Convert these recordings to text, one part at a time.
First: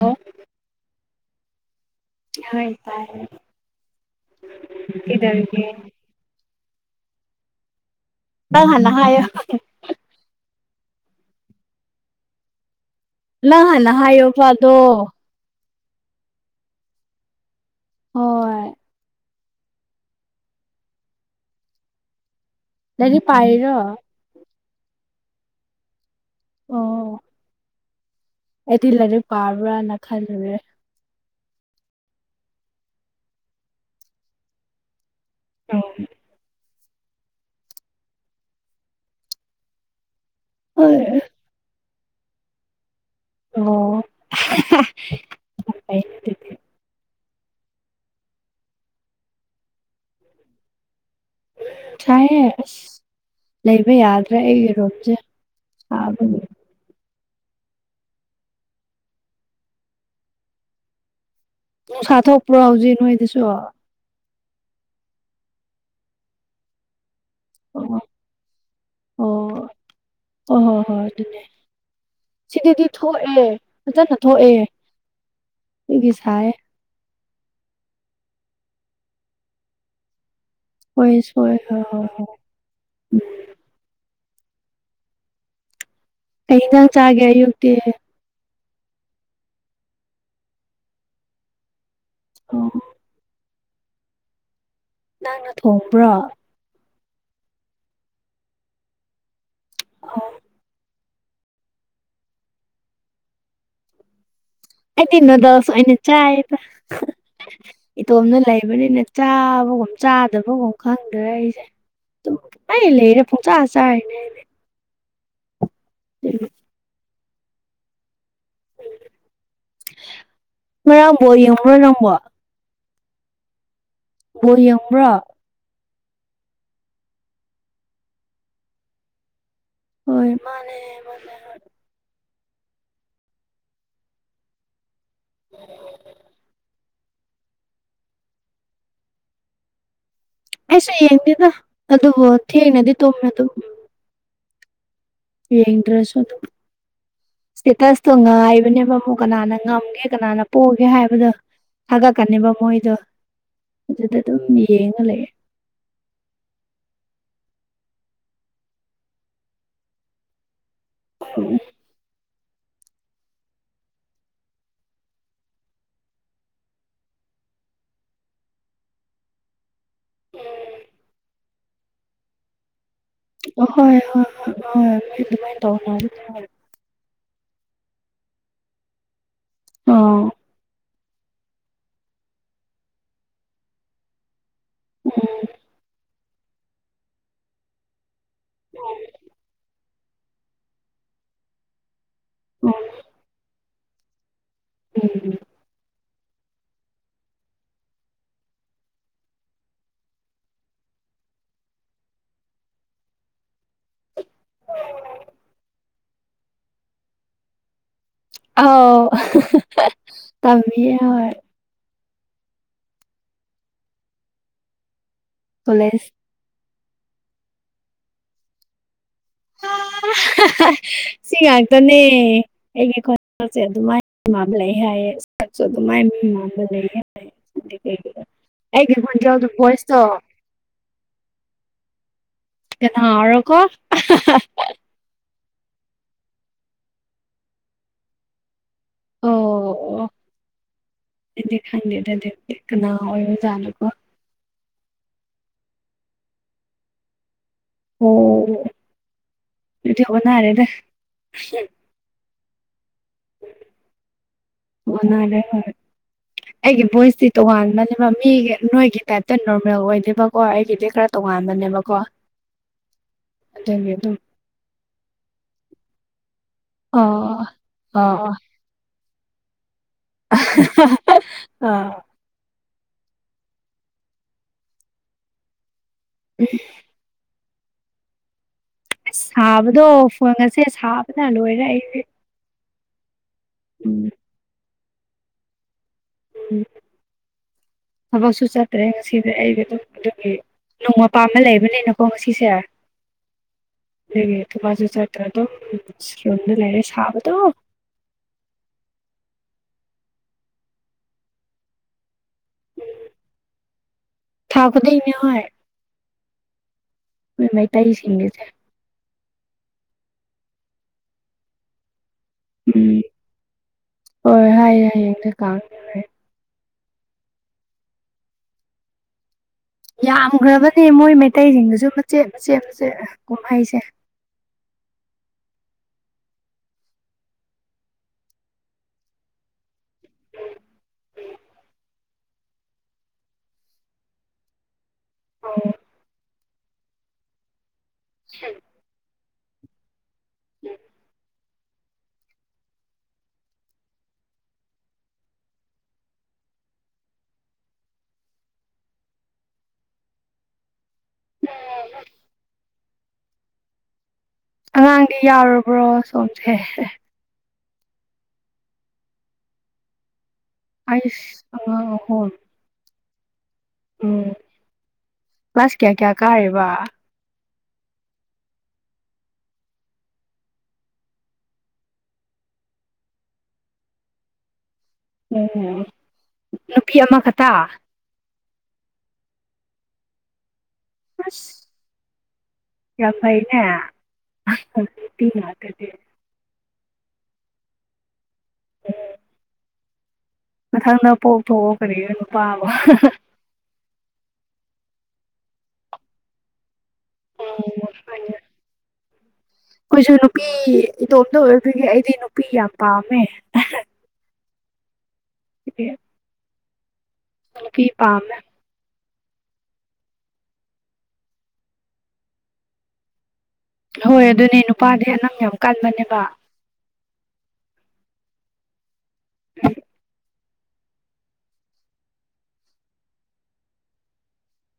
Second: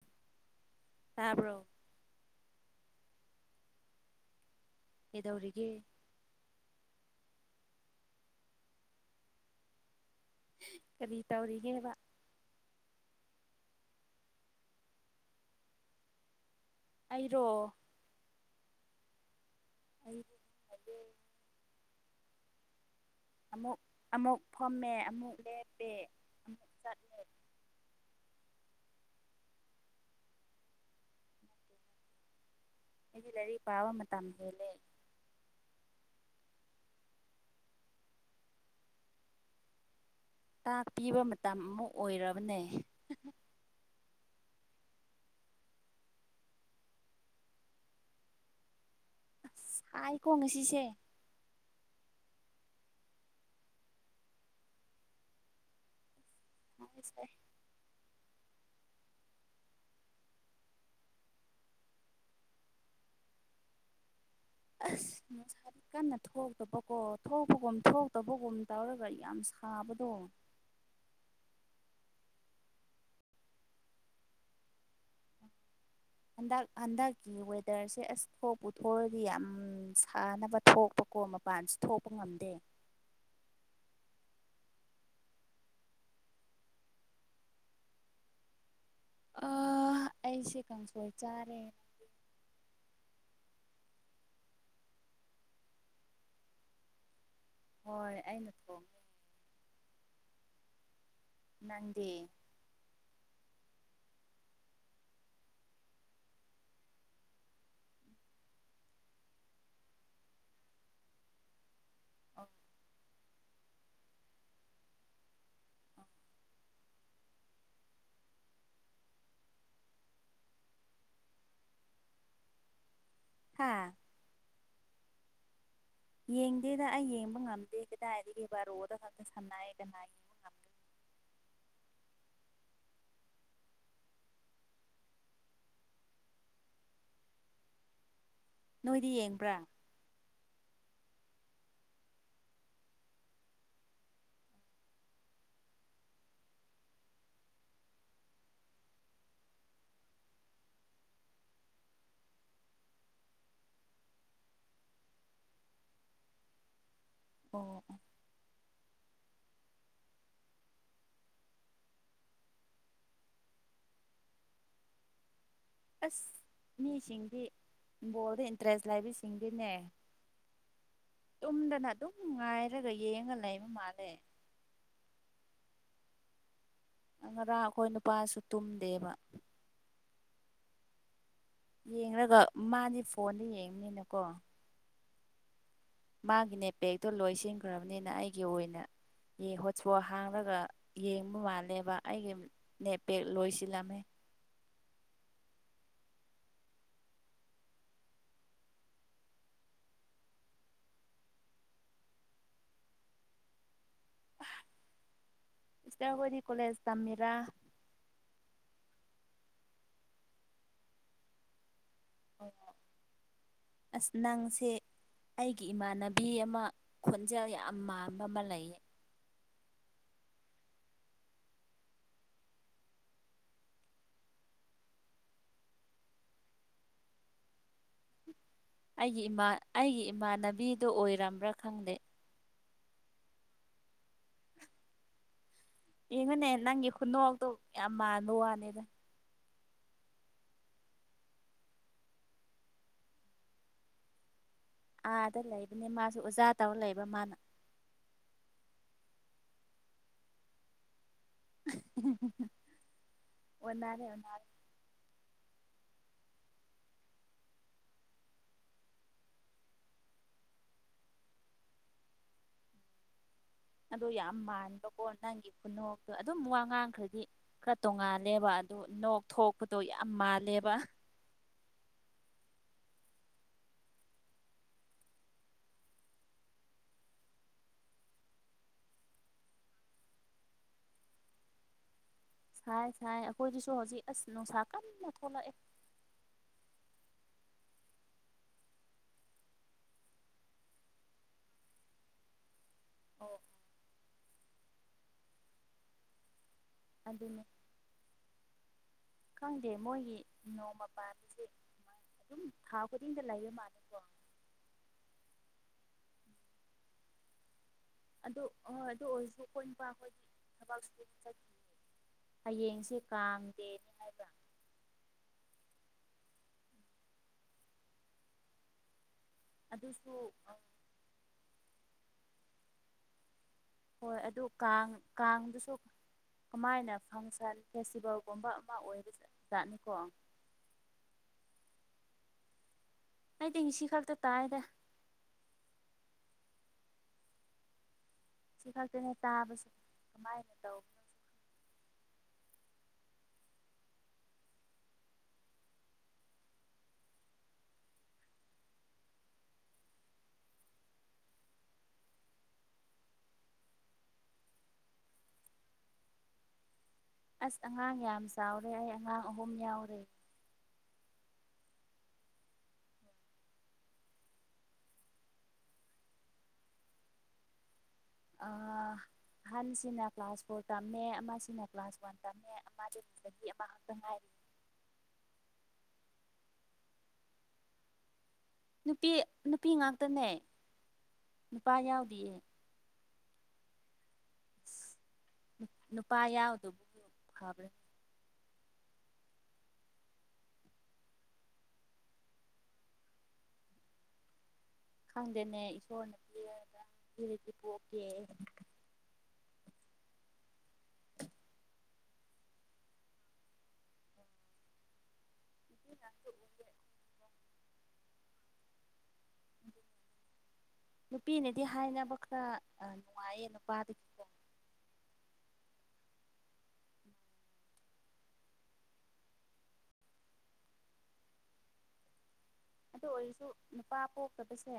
ꯂꯣ ꯇꯥꯕ꯭ꯔ‌ꯣ ꯍ‌ꯣꯏ ꯇꯥꯏꯌ‌ꯦ ꯀꯩꯗꯧꯔꯤꯒ‌ꯦ ꯀꯩꯗꯧꯔꯤꯒꯦ ꯅꯪ ꯍꯥꯟꯅ ꯍꯥꯏꯌꯣ ꯀꯔꯤ ꯇꯧꯔꯤꯒꯦꯕ ꯅꯪ ꯍꯥꯟꯅ ꯍꯥꯏꯌꯣ ꯄꯗꯣ ꯑꯩꯔꯣ ꯍꯣꯏ ꯑꯩ [unintelligible] ꯂꯥꯏꯔꯤꯛ ꯄꯥꯔꯤꯔꯣ ꯑꯃꯨꯛ ꯑꯃꯨꯛ ꯐꯝꯃꯦ ꯑꯃꯨꯛ ꯂꯦꯞꯄꯦ ꯑꯃꯨꯛ ꯑꯣ ꯆꯠꯂꯦ ꯑꯩꯗꯤ ꯂꯥꯏꯔꯤꯛ ꯄꯥꯕ꯭ꯔꯥꯅ ꯈꯜꯂꯨꯔꯦ ꯑꯩꯗꯤ ꯂꯥꯏꯔꯤꯛ ꯄꯥꯕ ꯃꯇꯝ ꯍꯦꯜꯂꯦ ꯑꯧ ꯇꯥꯛ ꯄꯤꯕ ꯃꯇꯝ ꯑꯃꯨꯛ ꯑꯣꯏꯔꯕꯅꯦ ꯑꯣ [unintelligible] ꯑꯁ ꯁꯥꯏꯀꯣ ꯉꯁꯤꯁꯦ ꯁꯥꯏꯌ‌ꯦ ꯑꯁ ꯂꯩꯕ ꯌꯥꯗ꯭ꯔꯦ ꯑꯩꯒꯤ ꯔꯨꯝꯁꯦ ꯁꯥꯕꯒꯤ [unintelligible] ꯅꯨꯡꯁꯥ ꯊꯣꯛꯄ꯭ꯔꯣ ꯍꯧꯖꯤꯛ ꯅꯣꯏꯗꯁꯨ ꯑꯁ ꯅꯨꯡꯁꯥꯗꯤ ꯀꯥꯟꯅ ꯊꯣꯛꯇꯕꯀꯣ ꯊꯣꯛꯄꯒꯨꯝ ꯊꯣꯛꯇꯕꯒꯨꯝ ꯇꯧꯔꯒ ꯌꯥꯝ ꯁꯥꯕꯗꯣ ꯑꯣ ꯍꯣ ꯍꯣꯏ ꯑꯗꯨꯅꯦ ꯁꯤꯗꯗꯤ ꯊꯣꯛꯑꯦ ꯐꯥꯖꯅ ꯊꯣꯛꯑꯦ ꯑꯗꯨꯒꯤ ꯁꯥꯏꯌꯦ ꯍꯟꯗꯛ ꯍꯟꯗꯛꯀꯤ ꯋꯦꯗꯔꯁꯦ ꯑꯁ ꯊꯣꯛꯄꯨ ꯊꯣꯛꯑꯗꯤ ꯌꯥꯝ ꯁꯥꯅꯕ ꯍꯣꯏ ꯊꯣꯛꯄꯀꯣ ꯍꯣꯏ ꯃꯄꯥꯟꯁꯤ ꯍꯣꯏ ꯍꯣꯏ ꯊꯣꯛꯄ ꯍꯣꯏ ꯉꯝꯗꯦ ꯀꯩ ꯢꯟꯒꯥꯡ ꯆꯥꯒꯦ ꯑꯌꯨꯛꯇꯤ ꯑꯥ ꯑꯩꯁꯦ ꯀꯪꯁꯣꯏ ꯆꯥꯔꯦ [unintelligible] ꯅꯪꯅ ꯊꯣꯡꯕꯔꯣ ꯍꯣꯏ ꯑꯩꯅ ꯊꯣꯡꯉꯦ ꯑꯥ ꯅꯪꯗꯤ ꯑꯩꯗꯤ ꯅꯨꯗꯜꯁ ꯑꯣꯢꯅ ꯆꯥꯏꯑꯦꯗ ꯏꯇꯣꯝꯗ ꯂꯩꯕꯅꯤꯅ ꯆꯥꯕꯒꯨꯝ ꯆꯥꯗꯕꯒꯨꯝ ꯈꯪꯗ꯭ꯔꯦ ꯑꯩꯁꯦ ꯥꯇꯨꯝ ꯑꯣ ꯄꯨꯂꯩ ꯂꯩꯔ ꯄꯨꯡꯆꯥ ꯆꯔꯤꯅꯤ ꯑꯩꯗꯤ ꯑꯣ [unintelligible] ꯉꯔꯥꯡ ꯕꯣꯜ ꯌꯦꯡꯕꯔꯣ ꯅꯪꯕꯣ ꯍꯥꯥ ꯕꯣꯜ ꯌꯦꯡꯕ꯭ꯔꯣ ꯌꯦꯡꯗꯦꯗ ꯑꯩ ꯌꯦꯡꯕ ꯉꯝꯗꯦ ꯀꯗꯥꯏꯗꯒꯤ ꯕꯥꯔꯣꯗ ꯉꯛꯇ ꯁꯥꯟꯅꯩꯏ ꯗꯅ ꯑꯝ ꯃꯥꯟꯅꯦ ꯃꯥꯟꯅꯦ [unintelligible] ꯅꯣꯏꯗꯤ ꯌꯦꯡꯕ꯭ꯔꯥ ꯑꯩꯁꯨ ꯌꯦꯡꯗꯦꯗ ꯑꯗꯨꯕꯨ ꯊꯦꯡꯅꯗꯤ ꯇꯨꯝꯃꯦ ꯑꯗꯨꯝ ꯌꯦꯡꯗꯔꯁꯨ ꯑꯗꯨꯝ ꯏꯤꯁꯇꯦꯇꯁꯇꯣ ꯉꯥꯏꯕꯅꯦꯕ ꯃꯨꯛ ꯀꯅꯥꯅ ꯉꯝꯒꯦ ꯀꯅꯥꯅ ꯄꯣꯒꯦ ꯍꯥꯏꯕꯗꯣ ꯊꯥꯒꯠꯀꯥꯅꯦꯕ ꯃꯣꯏꯗꯣ ꯑꯗꯨꯗ ꯑꯗꯨꯝ ꯌꯦꯡꯉ ꯂꯩꯔꯦ ꯑꯣ ꯎꯝ ꯑꯥꯁ ꯃꯤꯁꯤꯡꯗꯤ ꯕꯣꯜꯗ ꯏꯟꯇꯔꯦꯁ ꯂꯩꯕꯤꯁꯤꯡꯗꯤꯅꯦ ꯎꯝ ꯇꯨꯝꯗꯅ ꯑꯗꯨꯝ ꯉꯥꯏꯔꯒ ꯌꯦꯡꯉ ꯂꯩꯕ ꯃꯥꯜꯂꯦ ꯇ ꯉꯔꯥꯡ ꯑꯩꯈꯣꯏ ꯅꯨꯄꯥꯁꯨ ꯇꯨꯝꯗꯦꯕ ꯑꯣ ꯌꯦꯡꯒ ꯃꯥꯗꯤ ꯐꯣꯟꯗ ꯌꯦꯡꯕꯅꯤꯅꯀꯣ ꯎꯝ ꯃꯥꯒꯤꯅꯦꯄꯦꯛꯇꯣ ꯂꯣꯏꯁꯤꯟꯈ꯭ꯔꯕꯅꯤꯅ ꯑꯩꯒꯤ ꯑꯣꯏꯅꯣ ꯄꯣ ꯍꯥꯡꯂꯒ ꯌꯦꯡꯕ ꯃꯥꯜꯂꯦꯕ ꯑꯩꯒꯤ ꯎꯝ ꯅꯦꯄꯦꯛ ꯂꯣꯏꯁꯤꯜꯂꯝꯃꯦ ꯎꯝ ꯁꯤꯁꯇꯔ ꯈꯣꯏꯗꯤ ꯀꯣꯂꯦꯖ ꯇꯝꯃꯤꯔꯥ ꯑꯥꯎ ꯑꯍꯥꯍꯥ ꯇꯝꯃꯤ ꯑꯍꯣꯏ ꯑꯣ ꯑꯁ ꯅꯪꯁꯦ ꯑꯩꯒꯤ ꯀꯣꯂꯦꯖ ꯏꯃꯥꯟꯅꯕꯤ ꯑꯃ ꯈꯣꯟꯖꯦꯜ ꯌꯥꯝ ꯃꯟꯕ ꯑꯃ ꯂꯩꯥꯑꯦ ꯑꯥ ꯁꯤ ꯉꯥꯛꯇꯅꯦ ꯑꯩꯒꯤ ꯈꯣꯟꯖꯦꯜꯁꯦ ꯑꯗꯨꯃꯥꯏꯅ ꯃꯥꯟꯕ ꯂꯩ ꯍꯥꯏꯌꯦ ꯁꯛꯁꯨ ꯑꯗꯨꯃꯥꯏꯅ ꯗꯨ ꯃꯥꯟꯕ ꯂꯩ ꯍꯥꯏꯌꯦ [inaudible] ꯑꯩꯒꯤ ꯢꯃꯥꯟ ꯑꯩꯒꯤ ꯏꯃꯥꯟꯅꯕꯤꯗꯣ ꯑꯣꯏꯔꯝꯕ꯭ꯔꯥ ꯈꯪꯗꯦ ꯑꯔꯣ ꯀꯣ ꯌꯦꯡꯉꯨꯅꯦ ꯅꯪꯒꯤ ꯈꯨꯅꯣꯛ ꯑꯛꯇꯣ ꯌꯥꯝ ꯃꯥꯟꯕ ꯋꯥꯅꯦꯗ ꯑꯣ ꯑꯣ ꯑꯩꯗꯤ ꯈꯪꯗꯦꯗꯗꯤ ꯀꯅꯥ ꯑꯣꯏ ꯑꯣꯖꯥꯠꯅꯣꯀꯣ ꯑꯥꯗ ꯂꯩꯕꯅꯤ ꯃꯥꯁꯨ ꯑꯣꯖꯥ ꯇꯧꯔ ꯂꯩꯕ ꯃꯥꯅ ꯑꯣ ꯊꯧꯕꯅꯔꯦꯗ ꯑꯣꯟꯅꯔꯦ ꯑꯣꯟꯅꯔꯦ ꯑꯣ ꯅꯦ ꯑꯩꯒꯤ ꯚꯣꯏꯁꯇꯤ ꯇꯣꯉꯥꯟꯕꯅꯦꯕ ꯃꯤꯒꯤ ꯅꯣꯏꯒꯤ ꯇꯥꯏꯞꯇ ꯅꯣꯔꯃꯦꯜ ꯑꯣꯏꯗꯦꯕꯀꯣ ꯑꯩꯒꯤꯗꯤ ꯈꯔ ꯇꯣꯉꯥꯟꯕꯅꯦꯕꯀꯣ ꯑꯗꯨꯒꯤ ꯑꯗꯣ ꯑꯗꯨꯝ ꯌꯥꯝ ꯃꯥꯟꯕꯀꯣ ꯅꯪꯒꯤ ꯈꯨꯅꯣꯛꯇꯣ ꯑꯗꯨꯝ ꯋꯥꯡ ꯑꯉꯥꯡꯈ꯭ꯔꯗꯤ ꯑꯣ ꯈꯔ ꯑꯣ ꯇꯣꯡꯉꯥꯜꯂꯦꯕ ꯑꯗꯨ ꯅꯣꯛ ꯊꯣꯛꯄꯗꯣ ꯌꯥꯝ ꯃꯥꯜꯂꯦꯕ ꯑꯥ ꯎꯝ ꯑꯁ ꯁꯥꯕꯗꯣ ꯐꯪꯉꯁꯦ ꯁꯥꯕꯅ ꯂꯣꯏꯔꯦ ꯑꯩ ꯁꯥꯏ ꯁꯥꯏ ꯑꯩꯈꯣꯏꯗꯨꯁꯨ ꯍꯧꯖꯤꯛ ꯑꯁ ꯅꯨꯡꯁꯥ ꯀꯝꯅ ꯊꯣꯛꯂꯛꯑꯦ ꯎ ꯊꯕꯛꯁꯨ ꯆꯠꯇ꯭ꯔꯦ ꯉꯁꯤꯗꯤ ꯑꯩꯒꯤꯝ ꯑꯗꯨꯒꯤ ꯅꯣꯡꯃꯄꯥꯝꯃ ꯂꯩꯕꯅꯤꯅꯀꯣ ꯉꯁꯤꯁꯦ ꯑꯣ ꯑꯒꯤ ꯊꯕꯥꯖ ꯆꯠꯇ꯭ꯔꯗꯣ ꯔꯨꯝꯗ ꯂꯩꯔꯦ ꯁꯥꯕꯗꯣ ꯑꯗꯨꯅꯤ ꯈꯪꯗꯦ ꯃꯣꯏꯒꯤ ꯅꯣꯡꯃ ꯄꯥꯟꯕꯁꯦ ꯑꯗꯨꯝ ꯊꯥ ꯈꯨꯗꯤꯡꯗ ꯂꯩꯕ ꯃꯥꯜꯂꯀꯣ ꯊꯥꯥꯎ ꯐꯥꯗꯤ ꯏꯅ ꯍ ꯃꯩ ꯇꯇꯩ ꯁꯤꯁꯤꯡꯒꯦꯁꯦ ꯑꯍꯣꯏ ꯑꯗꯨ ꯑꯣꯏꯔꯁꯨ ꯀꯈꯣꯏꯅꯨꯄꯥ ꯑꯩꯈꯣꯏꯗꯤ ꯊꯕꯛ ꯆꯠ ꯎꯝ ꯗꯦꯅꯤ ꯍꯥꯏꯕ꯭ꯔꯥ ꯍꯣꯏ ꯍꯥꯏꯌꯦ ꯍꯥꯏꯌꯦꯛꯇ ꯑꯗꯨꯁꯨ ꯌꯥꯝꯈ꯭ꯔꯕꯅꯦ ꯃꯣꯏ ꯃꯩꯇꯩꯁꯤꯡꯗꯨꯁꯨ ꯃꯆꯦꯠ ꯃꯆꯦꯠ ꯃꯆꯦꯠ ꯀꯨꯝꯍꯩꯁꯦ ꯍꯣꯏ ꯑꯗꯨ ꯀꯥꯡ ꯀꯥꯡꯗꯨꯁꯨ ꯀꯃꯥꯏꯅ ꯐꯪꯁꯟ ꯐꯦꯁꯇꯤꯚꯦꯜꯒꯨꯝꯕ ꯑꯃ ꯑꯣꯏꯕꯖꯥꯠꯅꯤꯀꯣ ꯑꯩꯗꯤ ꯉꯁꯤ ꯈꯛꯇ ꯇꯥꯏꯔꯦ ꯑꯣꯧ ꯍ ꯁꯤ ꯈꯛꯇꯅꯦ ꯇꯥꯕꯕꯁꯤ ꯀꯃꯥꯏꯅ ꯇꯧ ꯎꯝ ꯑꯉꯥꯡꯗꯤ ꯌꯥꯎꯔꯕ꯭ꯔꯣ ꯁꯣꯝꯁꯦ ꯑꯁ ꯑꯉꯥꯡ ꯌꯥꯝ ꯆꯥꯎꯔꯦ ꯑꯩ ꯑꯉꯥꯡ ꯑꯍꯨꯝ ꯌꯥꯎꯔꯦ ꯑꯆꯁ ꯑꯉꯥꯡ ꯑꯍꯨꯝ ꯎꯝ ꯀ꯭ꯂꯥꯁ ꯀꯌꯥ ꯀꯌꯥ ꯀꯥꯔꯦꯕ ꯑꯑꯑ ꯑꯍꯟꯁꯤꯅ ꯀ꯭ꯂꯥꯁ ꯐꯣꯔ ꯇꯝꯃꯦ ꯑꯃꯁꯤꯅ ꯀ꯭ꯂꯥꯁ ꯋꯥꯟ ꯇꯝꯃꯦ ꯑꯃꯗꯒꯤ ꯆꯍꯤ ꯑꯃꯈꯛꯇ ꯉꯥꯏꯔꯤ ꯎꯝ ꯅꯨꯄꯤ ꯑꯃꯈꯛꯇ ꯅꯨꯄꯤ ꯅꯨꯄꯤ ꯉꯥꯛꯇꯅꯦ ꯑꯁ ꯅꯨꯄꯥ ꯌꯥꯎꯗꯤꯌꯦ ꯌꯥꯝ ꯐꯩꯅꯦ ꯍ ꯅꯨꯄꯤ ꯉꯥꯛꯇꯗꯤ ꯄꯥꯏ ꯌꯥꯎꯗꯣꯕꯨ ꯈꯕꯔꯦ ꯃꯊꯪꯗ ꯄꯣꯛ ꯊꯣꯛꯣꯛꯑꯣ ꯀꯔꯤ ꯀ ꯅꯨ ꯄꯥꯕ ꯈꯪꯗꯦꯅꯦ ꯏꯁꯣꯔꯅ ꯄꯤꯔꯒ ꯐꯤꯔꯗꯤ ꯄꯣꯛꯀꯦ ꯑꯩꯈꯣꯏꯁꯨ ꯅꯨꯄꯤ ꯏꯇꯣꯝꯇ ꯑꯣꯏꯕꯤꯒꯦ ꯑꯩꯗꯤ ꯅꯨꯄꯤ ꯌꯥꯝ ꯄꯥꯝꯃꯦ ꯁꯤ ꯄꯥꯝ ꯎ ꯅꯨꯄꯤꯅꯗꯤ ꯍꯥꯏꯅꯕ ꯈꯔ ꯅꯨꯡꯉꯥꯏꯌꯦ ꯅꯨꯄꯥꯗꯒꯤꯀꯣ ꯍꯣꯏ ꯑꯗꯨꯅꯦ ꯅꯨꯄꯥꯗꯤ ꯑꯅꯝ ꯌꯥꯝ ꯀꯟꯕꯅꯦꯕ [unintelligible] ꯑꯗꯨ ꯑꯣꯏꯔꯁꯨ ꯅꯨꯄꯥ ꯄꯣꯛꯇꯕꯁꯦ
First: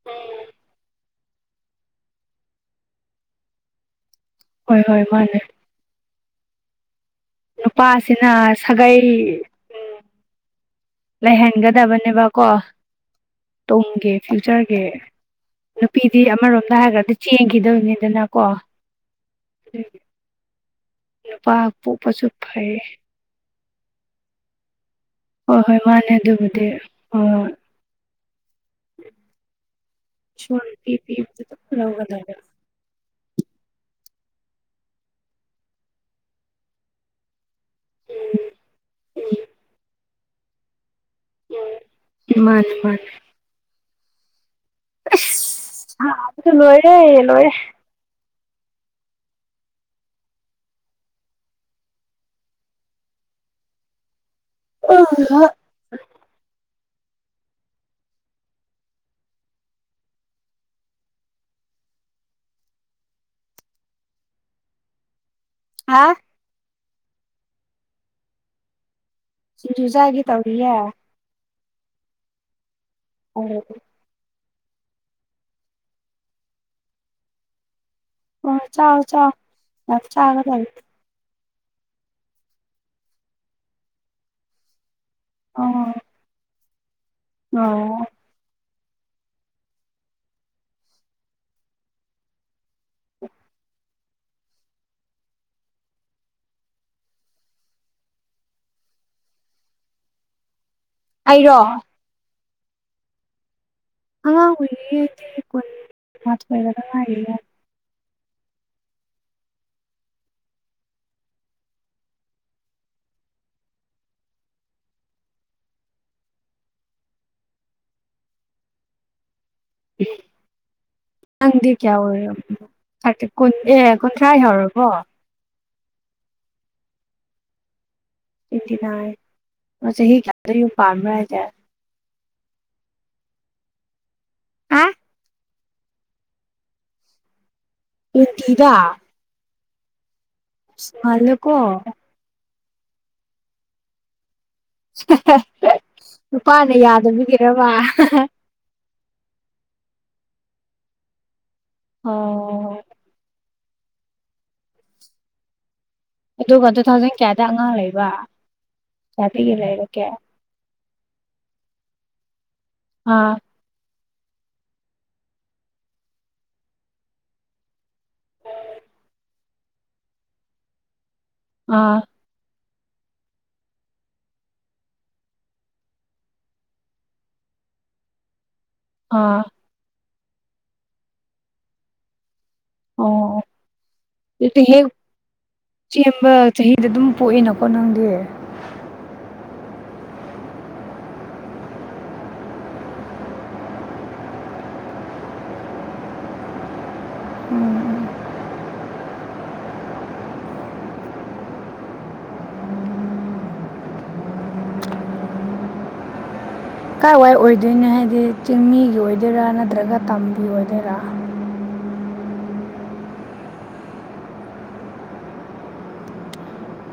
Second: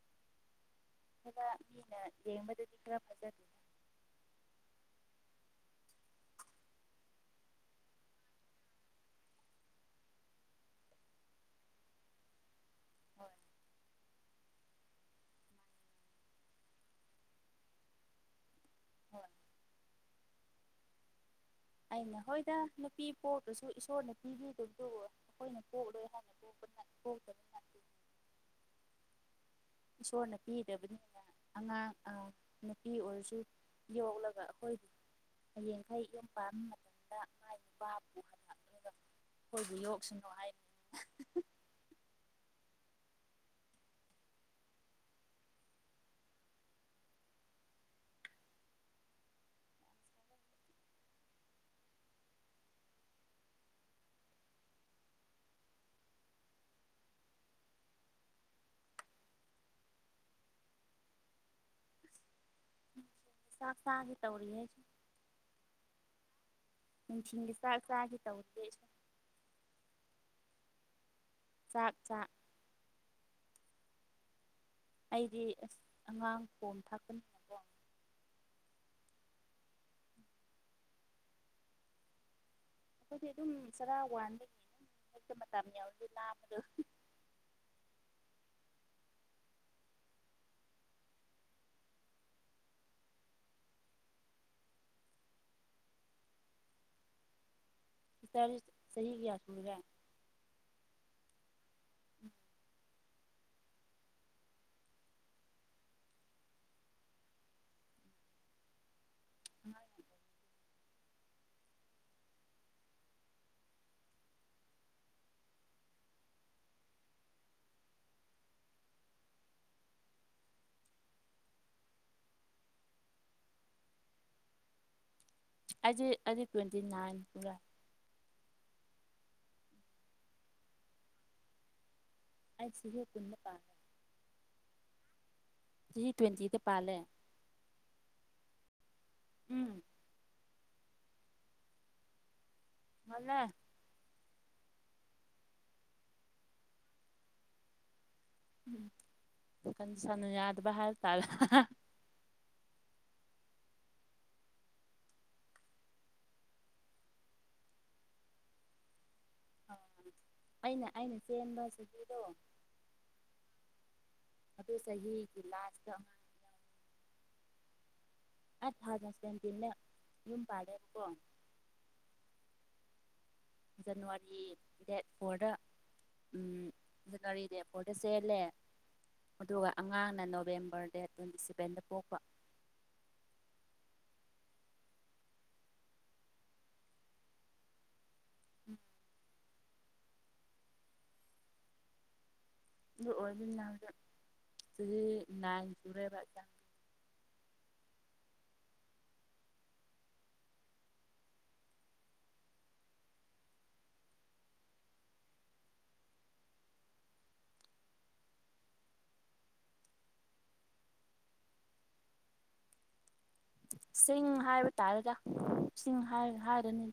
[unintelligible] ꯈꯔ ꯃꯤꯅ ꯌꯦꯡꯕꯗꯗꯤ ꯈꯔ ꯐꯖꯗꯦ ꯍꯣꯏ ꯍꯣꯏ ꯃꯟꯅꯦ [inaudible] ꯅꯨꯄꯥꯁꯤꯅ ꯁꯥꯒꯩ ꯎꯝ ꯂꯩꯍꯟꯒꯗꯕꯅꯦꯕ ꯀꯣ ꯇꯨꯡꯒꯦ ꯐ꯭ꯌꯨꯆꯔꯒꯤ ꯅꯨꯄꯤꯗꯤ ꯑꯃꯔꯣꯝꯗ ꯍꯥꯏꯒ꯭ꯔꯗꯤ ꯆꯦꯟꯈꯤꯗꯧꯅꯤꯗꯅꯀꯣ [unintelligible] ꯅꯨꯄꯥꯥ ꯑꯩꯅ ꯍꯣꯏꯗ ꯅꯨꯄꯤ ꯄꯣꯛꯇ꯭ꯔꯁꯨ ꯏꯁꯣꯔꯅ ꯄꯤꯕꯤꯕꯗꯨ ꯍꯣꯏ ꯑꯩꯈꯣꯏꯅ ꯍꯣꯏ ꯄꯣꯛ ꯃꯥꯅꯦ ꯑꯗꯨꯕꯨꯗꯤ ꯑ ꯏꯁꯣꯔꯅ ꯄꯤ ꯄꯤꯗꯕꯅꯤꯅ ꯄꯤꯕꯗꯨ ꯑꯗꯨꯝ ꯑꯉꯥꯡ ꯑ ꯂꯧꯒꯗꯕ ꯅꯨꯄꯤ ꯑꯣꯏꯔꯁꯨ ꯌꯣꯛꯂꯒ ꯑꯩꯈꯣꯏꯒꯤ ꯍꯌꯦꯡꯈꯩ ꯌꯨꯝ ꯄꯥꯟꯕ ꯃꯇꯝꯗ ꯃꯥꯏ ꯅꯨꯄꯥ ꯄꯨꯍꯟꯂꯛꯂꯒ ꯎꯝ ꯑꯩꯈꯣꯏꯒꯤ ꯌꯣꯛꯁꯅꯨ ꯍꯥꯏꯔꯤ ꯑꯥꯍꯍꯪ ꯎꯝ ꯃꯅꯦ ꯃꯅꯦ ꯑꯁ ꯁꯥꯕꯗ ꯂꯣꯏꯔꯦ ꯂꯣꯏꯔꯦ ꯑꯥꯍꯥ ꯆꯥꯛ ꯆꯥꯒꯦ ꯇꯧꯔꯤꯍꯦ ꯍꯥ ꯅꯨꯡꯊꯤꯟꯒꯤ ꯆꯥꯛ ꯆꯥꯒꯤ ꯇꯧꯔꯤꯍꯦ ꯑꯩꯁꯨ ꯁꯤꯡꯖꯨ ꯆꯒꯦ ꯇꯧꯔꯤꯌꯥ ꯆꯥꯛ ꯆꯥꯛ ꯑꯣ ꯑꯩꯗꯤ ꯑꯁ ꯑꯉꯥꯡ ꯈꯣꯝ ꯊꯥꯛꯄꯅꯤ ꯑꯣ ꯆꯥꯎꯑꯣ ꯆꯥꯎꯑꯣ ꯌꯥꯝ ꯆꯥꯒꯗꯝꯅꯤ ꯑꯩꯈꯣꯏꯗꯤ ꯑꯗꯨꯝ ꯆꯔꯥ ꯋꯥꯟꯕꯒꯤ ꯍꯦꯛꯇ ꯃꯇꯝ ꯌꯧꯔꯗꯤ ꯂꯥꯕꯗꯨ ꯉꯧ ꯁꯤꯁꯇ꯭ꯔꯗꯤ ꯆꯍꯤ ꯀꯌꯥ ꯁꯨꯔꯒꯦ ꯑꯩꯔꯣ [unintelligible] ꯑꯉꯥꯡ ꯑꯣꯏꯔꯤꯌꯦ ꯑꯩꯗꯤ ꯀꯨꯟ ꯀꯨꯟꯃꯊꯣꯏꯈꯇꯪ ꯉꯥꯏꯔꯤꯌꯦ [unintelligible] ꯎꯝ ꯅꯪꯗꯤ ꯀꯌꯥ ꯑꯣꯏꯔꯕꯅꯣ ꯊꯔꯇ ꯑꯦ ꯀꯨꯟꯊ꯭ꯔꯥ ꯌꯥꯎꯔꯕꯣ ꯑꯩꯗꯤ ꯑꯩꯗꯤ ꯇ꯭ꯋꯦꯟꯇꯤ ꯅꯥꯏꯟ ꯄꯥꯏ ꯁꯤ ꯃꯁ ꯍꯗ ꯐꯥꯔ ꯍꯥꯏꯦ ꯑꯩꯁꯨ ꯍ ꯄꯨꯟꯅ ꯄꯥꯟ ꯑ ꯁꯤ ꯇ꯭ꯋꯦꯟꯇꯤꯗ ꯄꯥꯂꯦ ꯎꯇꯤꯗꯥ ꯎꯝ ꯢꯁ ꯉꯟꯂꯦꯀꯣ ꯉꯟꯂꯦ [unintelligible] ꯅꯨꯄꯥꯅ ꯌꯥꯗꯕꯒꯤꯔꯕ [unintelligible] ꯎꯝ ꯀꯪꯁꯟꯅ ꯌꯥꯗꯕ ꯍꯥꯏꯕꯇꯔꯦ ꯑꯣ ꯑꯗꯨꯒ ꯇꯨ ꯊꯥꯎꯖꯟ ꯀꯌꯥꯗ ꯑꯉꯥꯡ ꯂꯩꯕ ꯀꯌꯥꯗꯒꯤ ꯂꯩꯔꯛꯀꯦ ꯑꯩꯅ ꯑꯩꯅ ꯆꯦꯟꯕ ꯆꯍꯤꯗꯣ ꯑꯥ ꯑꯗꯨ ꯆꯍꯤꯒꯤ ꯂꯥꯁꯇ ꯑꯃ ꯑꯠ ꯊꯥꯎꯖꯟꯁꯗꯤꯅꯦ ꯌꯨꯝ ꯄꯥꯔꯦꯀꯣ ꯑꯥ ꯖꯅꯋꯥꯔꯤ ꯗꯦꯠ ꯐꯣꯔꯗ ꯎꯝ ꯑꯗꯨ ꯔꯤꯗꯄꯣꯔꯠꯇ ꯆꯦꯜꯂꯦ ꯑꯥ ꯑꯗꯨꯒ ꯑꯉꯥꯡꯅ ꯅꯣꯕꯦꯝꯕꯔ ꯗꯦꯠ ꯇ꯭ꯋꯦꯟꯇꯤ ꯁꯚꯦꯟꯗ ꯄꯣꯛꯄ ꯑꯣ ꯍ ꯆꯦꯟꯕ ꯆꯍꯤꯗ ꯑꯗꯨꯝ ꯄꯣꯛꯑꯦꯅꯀꯣ ꯅꯪꯗꯤ ꯎꯝ ꯑꯗꯨ ꯑꯣꯏꯕ ꯅꯥ ꯁ ꯅꯥꯏ ꯆꯨꯔꯦꯔ ꯆ ꯎꯝ ꯎꯝ ꯀꯥꯏ ꯋꯥꯏ ꯑꯣꯏꯗꯣꯏꯅꯣ ꯍꯥꯏꯗꯤ ꯆꯤꯡꯃꯤꯒꯤ ꯑꯣꯏꯗꯣꯏꯔꯥ ꯅꯠꯇ꯭ꯔꯒ ꯇꯝꯕꯤ ꯑꯣꯏꯗꯣꯏꯔꯥ ꯆꯤꯡ ꯍꯥꯏꯕ ꯇꯥꯔꯒ ꯆꯤꯡ ꯍꯥꯏ ꯍꯥꯏꯔꯅꯤ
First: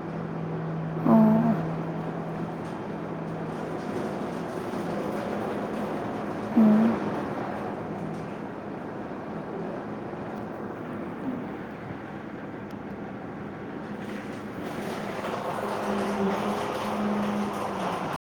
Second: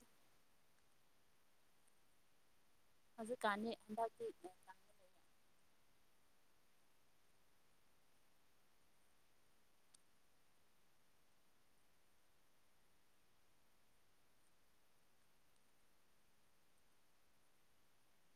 ꯍꯧꯖꯤꯛ ꯀꯥꯟꯅꯤ ꯍꯟꯗꯛꯤ ꯎꯝ